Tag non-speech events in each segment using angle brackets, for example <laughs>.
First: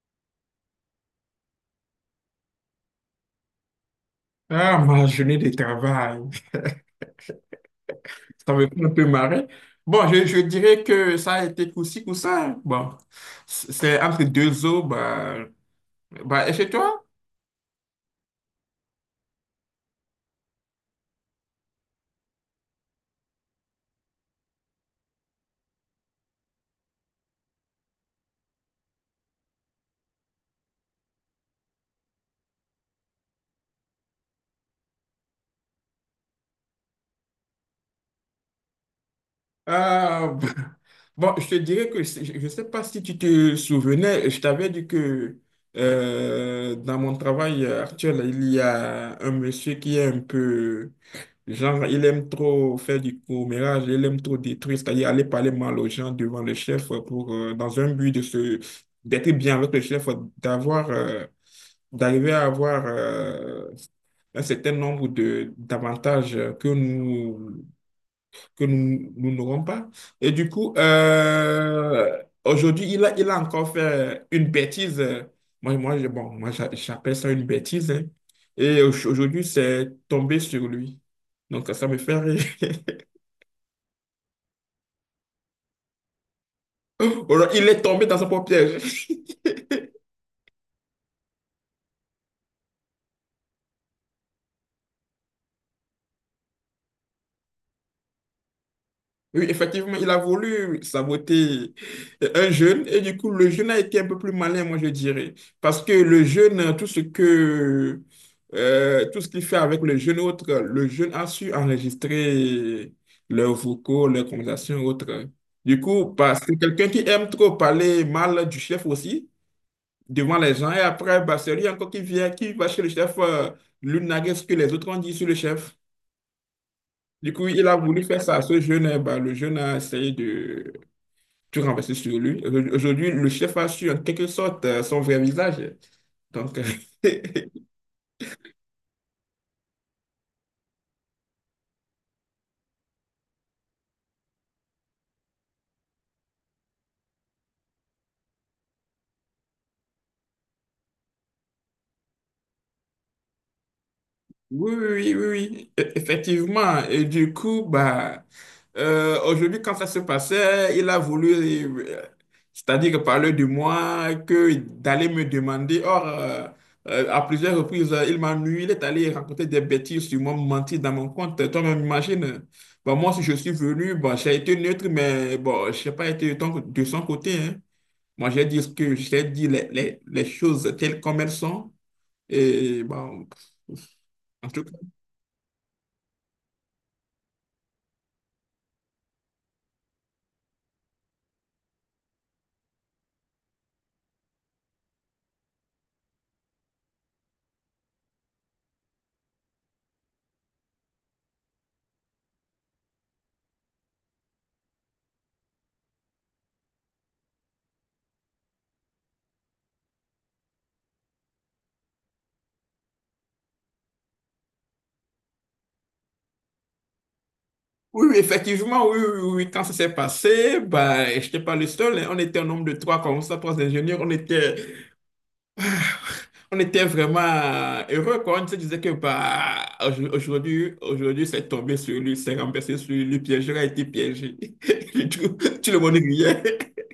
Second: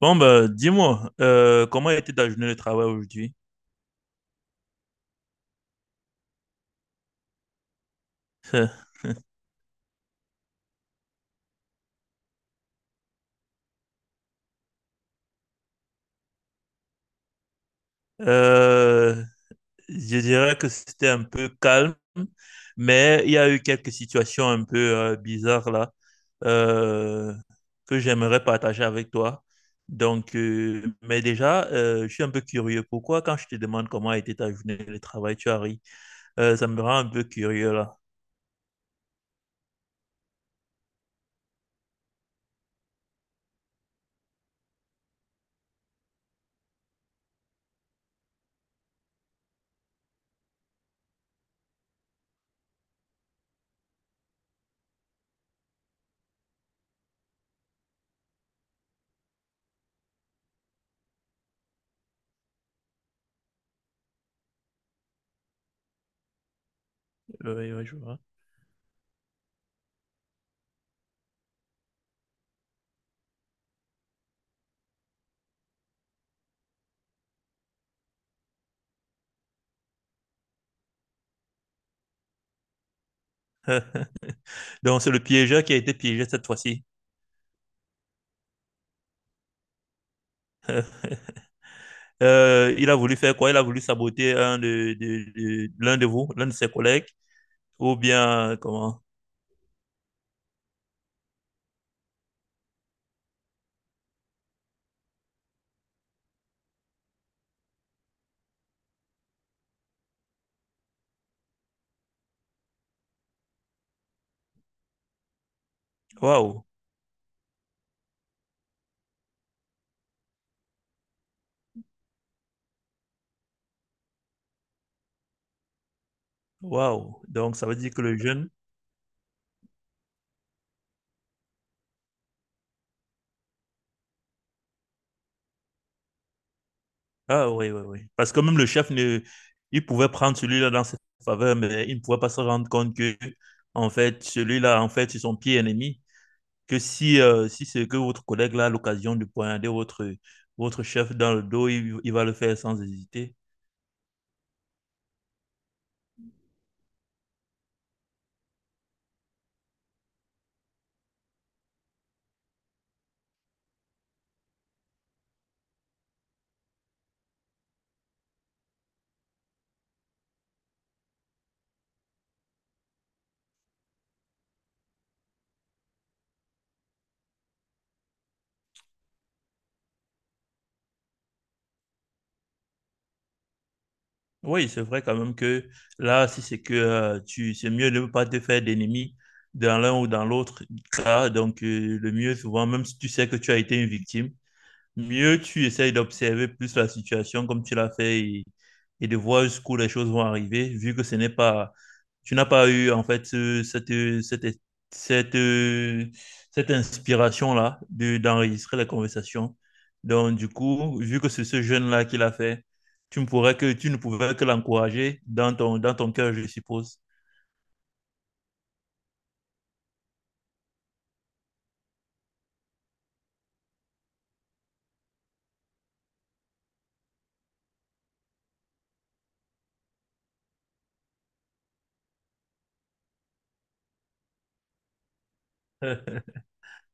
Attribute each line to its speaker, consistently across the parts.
Speaker 1: Bon, bah, dis-moi, comment a été ta journée de travail aujourd'hui?
Speaker 2: Ah, ma journée de travail. <laughs> Ça me fait un
Speaker 1: <laughs>
Speaker 2: peu marrer. Bon, je dirais que ça a été coup-ci, coup-ça. Bon, c'est entre deux eaux. Bah, et chez toi?
Speaker 1: Euh, je dirais que c'était un peu calme, mais il y a eu quelques situations un peu bizarres là euh, que j'aimerais partager avec toi. Donc, mais déjà, je suis un peu curieux. Pourquoi, quand je te demande comment a été ta journée de travail, tu as ri? Ça me rend un peu curieux là.
Speaker 2: Ah, <laughs> bon, je te dirais que je ne sais pas si tu te souvenais, je t'avais dit que dans mon travail actuel, il y a un monsieur qui est un peu genre, il aime trop faire du commérage, il aime trop détruire, c'est-à-dire aller parler mal aux gens devant le chef pour, dans un but d'être bien avec le chef, d'avoir, euh, d'arriver à avoir, un certain nombre de d'avantages que nous
Speaker 1: Ouais, ouais, je vois.
Speaker 2: que nous, nous n'aurons pas. Et du coup, aujourd'hui, il a encore fait une bêtise. Moi, bon, moi, j'appelle ça une bêtise, hein. Et aujourd'hui, c'est tombé sur lui. Donc, ça me fait rire.
Speaker 1: <laughs> Donc, c'est le piégeur qui a été piégé cette fois-ci.
Speaker 2: <laughs> Alors, il est tombé dans son propre piège. <laughs>
Speaker 1: Il a voulu faire quoi? Il a voulu saboter un de- l'un de vous, l'un de ses collègues, ou bien comment?
Speaker 2: Oui, effectivement, il a voulu saboter un jeune et du coup, le jeune a été un peu plus malin, moi je dirais. Parce que le jeune, tout ce qu'il fait avec le jeune autre, le jeune a su enregistrer leurs vocaux, leurs conversations autres. Du coup, bah, c'est
Speaker 1: Waouh,
Speaker 2: quelqu'un qui aime trop parler mal du chef aussi devant les gens et après, bah, c'est lui encore qui vient, qui va chez le chef, lui narguer ce que les autres ont dit sur le chef.
Speaker 1: waouh.
Speaker 2: Du coup,
Speaker 1: Donc
Speaker 2: il
Speaker 1: ça
Speaker 2: a
Speaker 1: veut dire que
Speaker 2: voulu
Speaker 1: le
Speaker 2: faire ça à
Speaker 1: jeune.
Speaker 2: ce jeune. Et bah, le jeune a essayé de tu renverses sur lui. Aujourd'hui, le chef a su en quelque sorte son vrai visage. Donc,
Speaker 1: Ah
Speaker 2: <laughs>
Speaker 1: oui, oui, oui. Parce que même le chef ne, il pouvait prendre celui-là dans ses faveurs, mais il ne pouvait pas se rendre compte que en fait celui-là, en fait, c'est son pied ennemi. Que si, si c'est que votre collègue là a l'occasion de poignarder votre chef dans le dos, il va le faire sans hésiter.
Speaker 2: oui, oui, oui, oui, effectivement. Et du coup, bah, aujourd'hui, quand ça se passait, c'est-à-dire parler de moi, que d'aller me demander. Or, à plusieurs reprises, il m'a nui, il est allé raconter des bêtises sur moi, me mentir dans mon compte. Toi-même, imagine. Bah, moi, si je suis venu, bah, j'ai été neutre, mais bon, je n'ai pas été de son côté, hein. Moi, j'ai dit ce que j'ai dit, les choses telles comme elles sont. Et bon, en tout
Speaker 1: Oui,
Speaker 2: cas,
Speaker 1: c'est vrai quand même que là, si c'est que tu, c'est mieux de ne pas te faire d'ennemis dans l'un ou dans l'autre cas. Donc, le mieux, souvent, même si tu sais que tu as été une victime, mieux tu essayes d'observer plus la situation comme tu l'as fait et, de voir jusqu'où les choses vont arriver, vu que ce n'est pas, tu n'as pas eu en fait cette, cette, cette, cette inspiration-là de, d'enregistrer la conversation. Donc, du coup, vu que c'est ce jeune-là qui l'a fait, tu ne pouvais que l'encourager dans ton cœur, je suppose.
Speaker 2: oui, oui, effectivement, oui, oui, oui, oui, quand ça s'est passé, bah, je n'étais pas le seul, hein. On était un nombre de trois comme ça, trois ingénieurs. On était, <sighs> on était vraiment heureux quoi. On se disait que bah, aujourd'hui, c'est tombé sur lui, c'est renversé sur lui, le piégeur a été piégé. <laughs> Du Tout le monde
Speaker 1: <laughs>
Speaker 2: riait. <laughs>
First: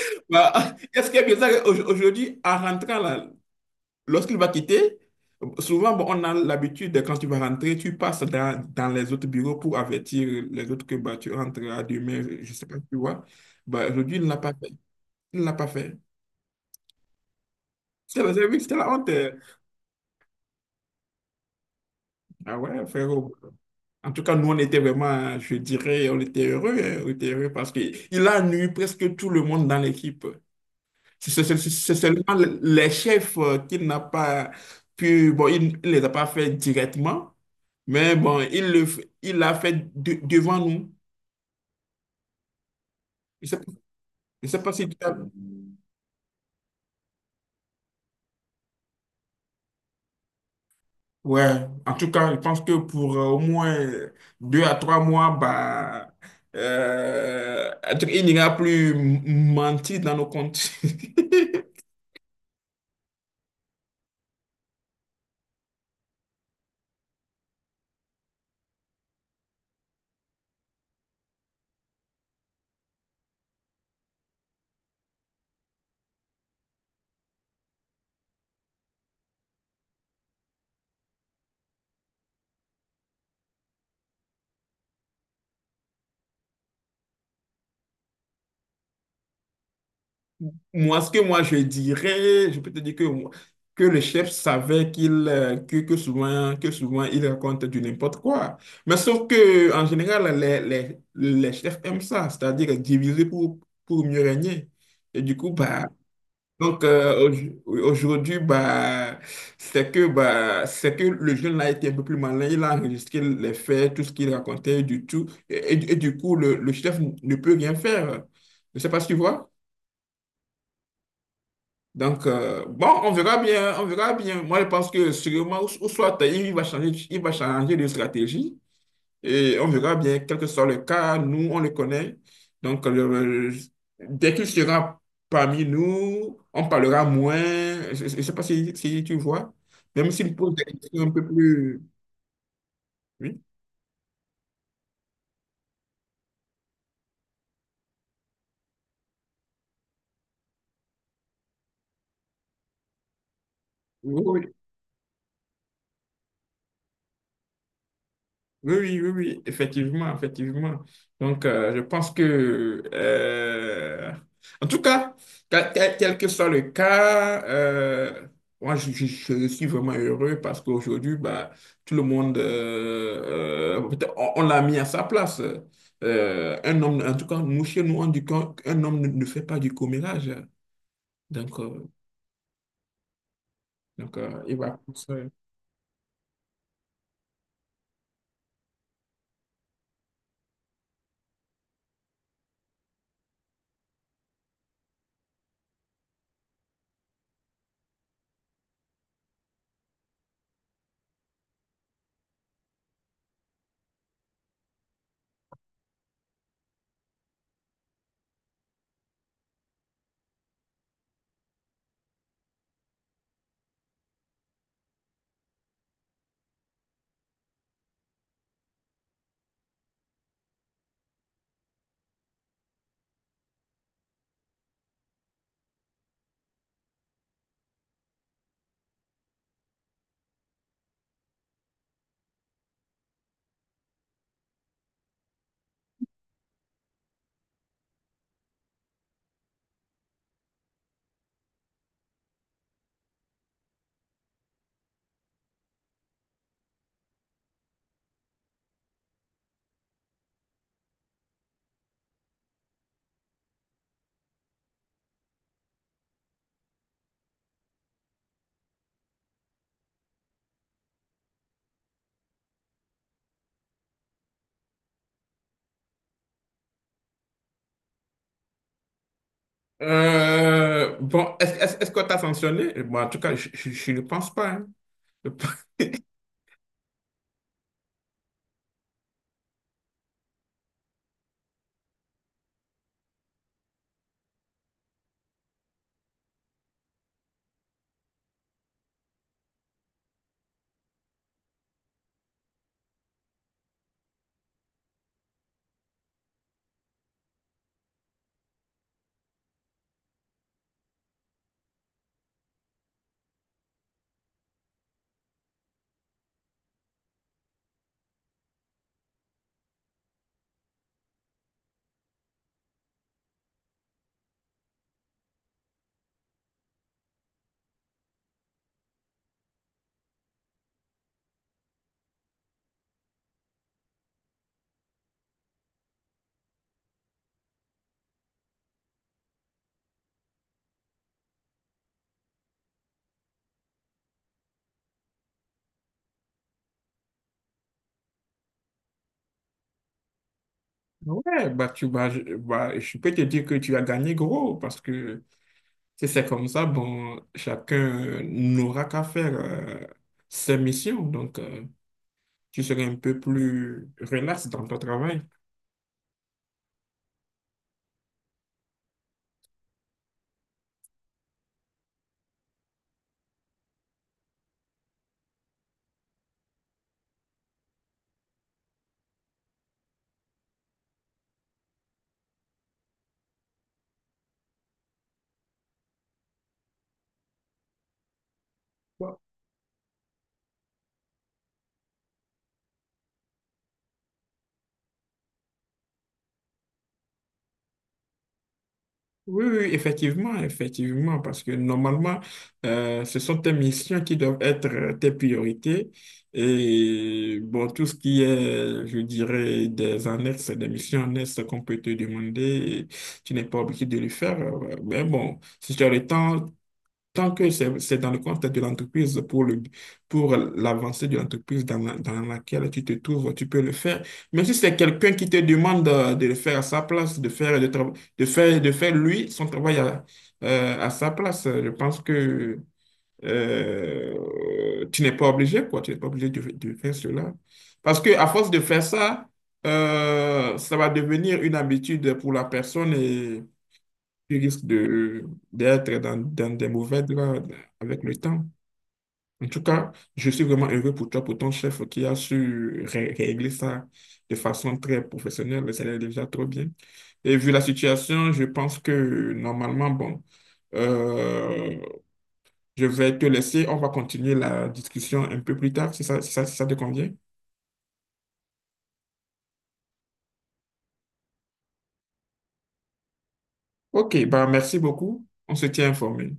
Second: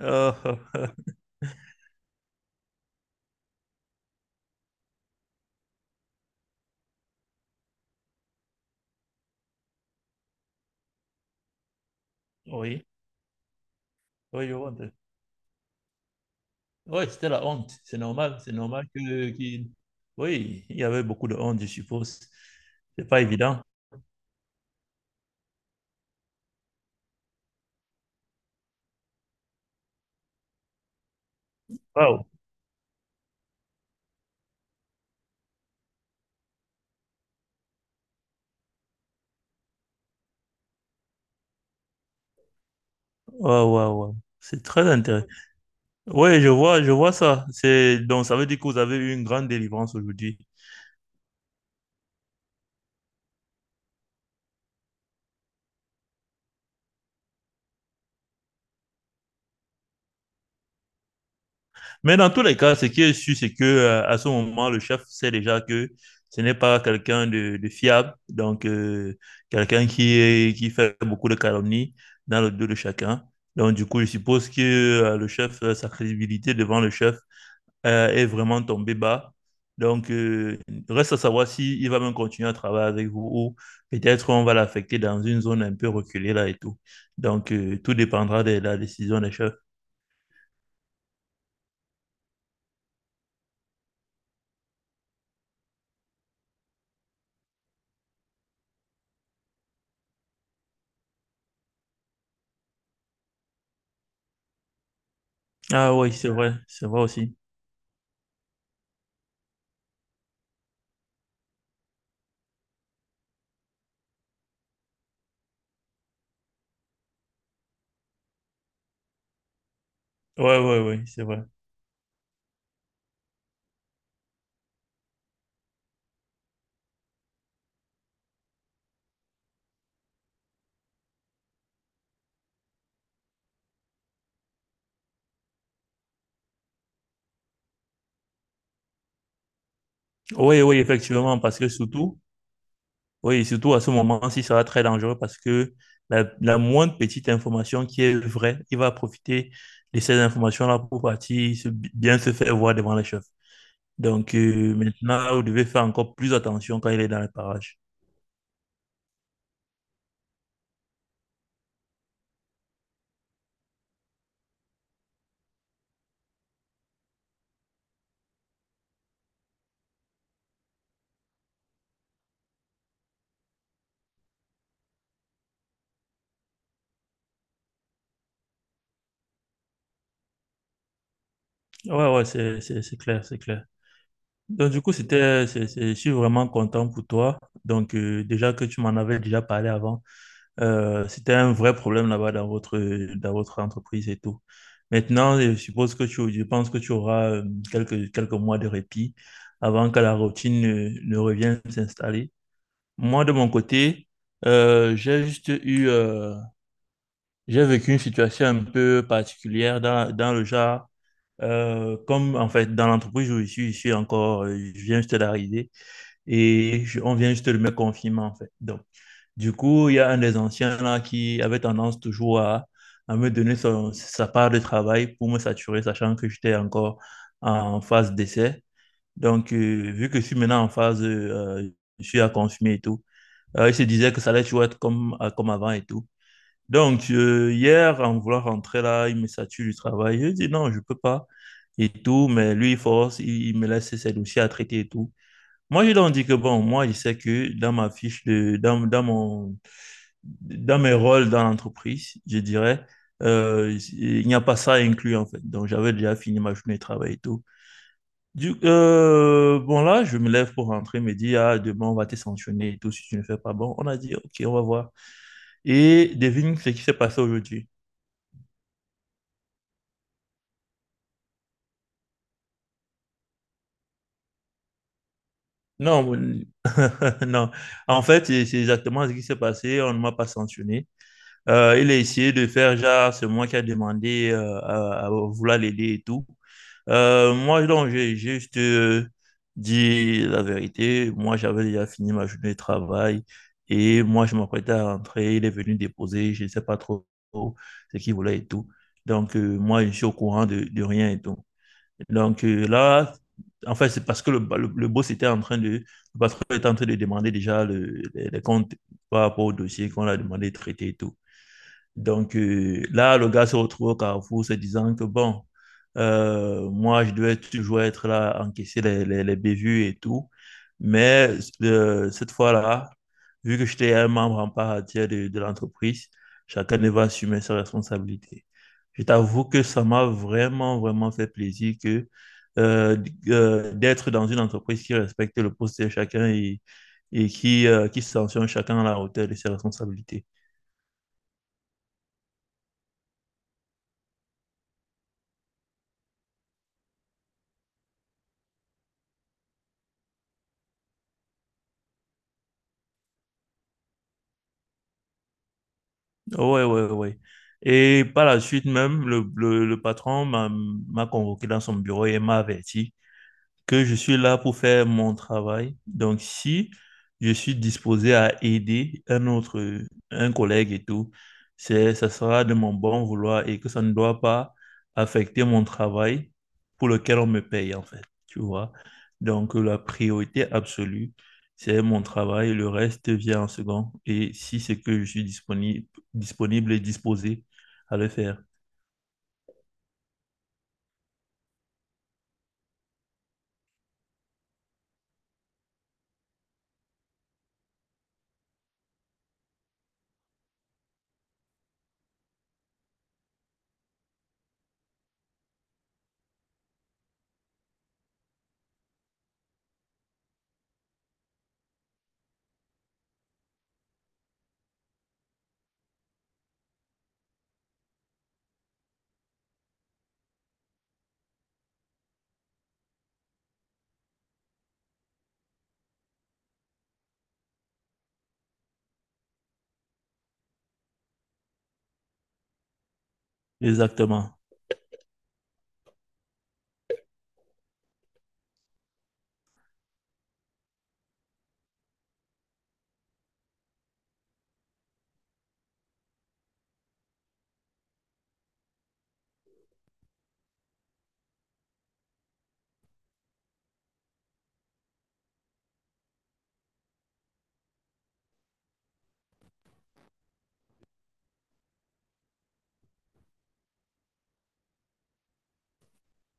Speaker 1: Euh,
Speaker 2: Bah, est-ce
Speaker 1: <laughs>
Speaker 2: qu'il y a bizarre, aujourd'hui, en rentrant là, lorsqu'il va quitter, souvent, bon, on a l'habitude, de, quand tu vas rentrer, tu passes dans, dans les autres bureaux pour avertir les autres que bah, tu rentres à demain, je ne sais pas,
Speaker 1: oui,
Speaker 2: tu vois. Bah, aujourd'hui, il ne l'a
Speaker 1: oui,
Speaker 2: pas
Speaker 1: je
Speaker 2: fait.
Speaker 1: vois.
Speaker 2: Il ne l'a pas fait.
Speaker 1: Ouais, c'était la honte. C'est
Speaker 2: C'était
Speaker 1: normal.
Speaker 2: la, oui, c'était la honte.
Speaker 1: Oui, il y avait beaucoup de honte, je suppose.
Speaker 2: Ah ouais,
Speaker 1: C'est pas
Speaker 2: frérot.
Speaker 1: évident.
Speaker 2: En tout cas, nous, on était vraiment, je dirais, on était heureux, hein, on était heureux parce qu'il a nui presque tout le monde dans l'équipe. C'est
Speaker 1: Waouh.
Speaker 2: seulement les chefs qu'il n'a pas pu, bon, il ne les a pas fait directement. Mais bon, il l'a fait devant nous. Je sais,
Speaker 1: Waouh, waouh, waouh.
Speaker 2: je sais
Speaker 1: C'est
Speaker 2: pas si
Speaker 1: très
Speaker 2: tu as-
Speaker 1: intéressant. Oui, je vois ça. C'est, donc, ça veut dire que vous avez eu une grande délivrance aujourd'hui.
Speaker 2: Ouais, en tout cas, je pense que pour au moins 2 à 3 mois, bah, euh, il n'ira plus mentir dans nos comptes. <laughs>
Speaker 1: Mais dans tous les cas, ce qui est sûr, c'est que, à ce moment, le chef sait déjà que ce n'est pas quelqu'un de fiable. Donc, quelqu'un qui est, qui fait beaucoup de calomnies dans le dos de chacun. Donc, du coup, je suppose que, le chef, sa crédibilité devant le chef, est vraiment tombé bas. Donc, reste à savoir s'il va même continuer à travailler avec vous ou peut-être on va l'affecter dans une zone un peu reculée là et tout. Donc, tout dépendra de la décision des chefs.
Speaker 2: Moi, ce que moi je dirais, je peux te dire que, que le chef savait qu'il que souvent il raconte du n'importe quoi. Mais sauf que en général les chefs aiment ça, c'est-à-dire diviser pour, mieux régner. Et du coup bah
Speaker 1: Ah oui,
Speaker 2: donc
Speaker 1: c'est vrai aussi.
Speaker 2: aujourd'hui bah c'est que le jeune là été un peu plus malin, il a enregistré les faits, tout ce qu'il racontait du tout et du coup le chef ne peut rien faire. Je ne sais pas si tu vois.
Speaker 1: Oui, oui, oui, c'est vrai.
Speaker 2: Donc, bon, on verra bien, on verra bien. Moi, je pense que sûrement, ou soit il va changer de stratégie et on verra bien, quel que soit le cas, nous, on le connaît. Donc, dès qu'il sera parmi nous, on parlera moins. Je ne sais pas si tu vois, même s'il pose
Speaker 1: Oui,
Speaker 2: des
Speaker 1: oui,
Speaker 2: questions un peu
Speaker 1: effectivement, parce que
Speaker 2: plus.
Speaker 1: surtout,
Speaker 2: Oui,
Speaker 1: oui, surtout à ce moment-ci, ça va être très dangereux parce que la moindre petite information qui est vraie, il va profiter de ces informations-là pour partir bien se faire voir devant les chefs.
Speaker 2: oui,
Speaker 1: Donc
Speaker 2: oui.
Speaker 1: maintenant, vous devez faire encore plus attention quand il est dans les parages.
Speaker 2: Oui, oui, oui, oui, effectivement, effectivement. Donc, je pense que, en tout cas, quel que soit le cas, moi, je suis vraiment heureux parce qu'aujourd'hui, bah, tout le monde, peut-être on l'a mis à sa place. Un homme, en tout cas, nous, chez nous, on dit qu'un homme ne fait pas du commérage. Donc, euh,
Speaker 1: Ouais, ouais, c'est clair, c'est clair.
Speaker 2: donc il
Speaker 1: Donc
Speaker 2: va
Speaker 1: du coup,
Speaker 2: plus,
Speaker 1: je suis vraiment content pour toi. Donc déjà que tu m'en avais déjà parlé avant, c'était un vrai problème là-bas dans votre entreprise et tout. Maintenant, je pense que tu auras quelques, quelques mois de répit avant que la routine ne, ne revienne s'installer. Moi, de mon côté, j'ai juste eu... j'ai vécu une situation un peu particulière dans, dans le genre, comme en fait dans l'entreprise où je suis encore, je viens juste d'arriver et on vient juste de me confirmer en fait. Donc, du coup, il y a un des anciens là qui avait tendance toujours à me donner sa part de travail pour me saturer, sachant que j'étais encore en phase d'essai. Donc, vu que je suis maintenant en phase, je suis à confirmer et tout, il se disait que ça allait toujours être comme, comme avant et tout. Donc, hier, en voulant rentrer là, il me sature du travail. Je dis non, je peux pas et tout, mais lui, il force, il me laisse ses dossiers à traiter et tout. Moi, je leur dis que bon, moi, je sais que dans ma fiche de, dans, dans mon, dans mes rôles dans l'entreprise, je dirais, il n'y a pas ça inclus, en fait. Donc, j'avais déjà fini ma journée de travail et tout. Bon, là, je me lève pour rentrer, il me dit, ah, demain, on va te sanctionner et tout si tu ne fais pas bon. On a dit, OK, on va voir. Et devine ce qui s'est passé aujourd'hui.
Speaker 2: Bon, est-ce qu'on t'a sanctionné? Bon, en tout cas, je ne pense pas, hein. <laughs>
Speaker 1: Non, <laughs> non. En fait, c'est exactement ce qui s'est passé. On ne m'a pas sanctionné. Il a essayé de faire genre, c'est moi qui a demandé à vouloir l'aider et tout. Moi, donc, j'ai juste dit la vérité. Moi, j'avais déjà fini ma journée de travail et moi, je m'apprêtais à rentrer. Il est venu déposer, je ne sais pas trop ce qu'il voulait et tout. Donc, moi, je suis au courant de rien et tout. Donc là, en fait, c'est parce que le boss était en train de, le patron était en train de demander déjà les comptes par rapport au dossier qu'on a demandé de traiter et tout. Donc là, le gars se retrouve au carrefour se disant que bon, moi, je devais toujours être là, encaisser les bévues et tout. Mais cette fois-là, vu que j'étais un membre en part entière de l'entreprise, chacun devait assumer ses responsabilités. Je t'avoue que ça m'a vraiment, vraiment fait plaisir que euh, d'être dans une entreprise qui respecte le poste de chacun et qui sanctionne chacun à la hauteur de ses responsabilités.
Speaker 2: Ouais, bah, je peux te dire que tu as gagné gros parce que si c'est comme ça, bon, chacun n'aura qu'à faire ses missions. Donc, tu seras un peu plus relax dans ton travail.
Speaker 1: Ouais, ouais, ouais. Ouais. Et par la suite même, le patron m'a convoqué dans son bureau et m'a averti. Que je suis là pour faire mon travail. Donc, si je suis disposé à aider un autre, un collègue et tout, ça sera de mon bon vouloir et que ça ne doit pas affecter mon travail pour lequel on me paye, en fait. Tu vois? Donc, la priorité absolue, c'est mon travail. Le reste vient en second. Et si c'est que je suis disponible, disponible et disposé à le faire.
Speaker 2: Oui, oui, effectivement, effectivement, parce que normalement, ce sont tes missions qui doivent être tes priorités. Et bon, tout ce qui est, je dirais, des annexes, des missions annexes qu'on peut te demander, tu n'es pas obligé de le faire. Mais bon, si tu as le temps, tant que c'est dans le contexte de l'entreprise, pour pour l'avancée de l'entreprise dans laquelle tu te trouves, tu peux le faire. Mais si c'est quelqu'un qui te demande de le faire à sa place, de faire lui son travail à sa place, je pense que tu n'es pas obligé, quoi. Tu n'es pas obligé de faire cela. Parce que à force de faire ça, ça va devenir une habitude pour la personne et
Speaker 1: Exactement.
Speaker 2: tu risques d'être dans des mauvais draps avec le temps. En tout cas, je suis vraiment heureux pour toi, pour ton chef qui a su régler ça de façon très professionnelle. Ça allait déjà trop bien. Et vu la situation, je pense que normalement, bon, euh, je vais te laisser. On va continuer la discussion un peu plus tard, si ça te convient. Ok, bah merci beaucoup. On se tient informé.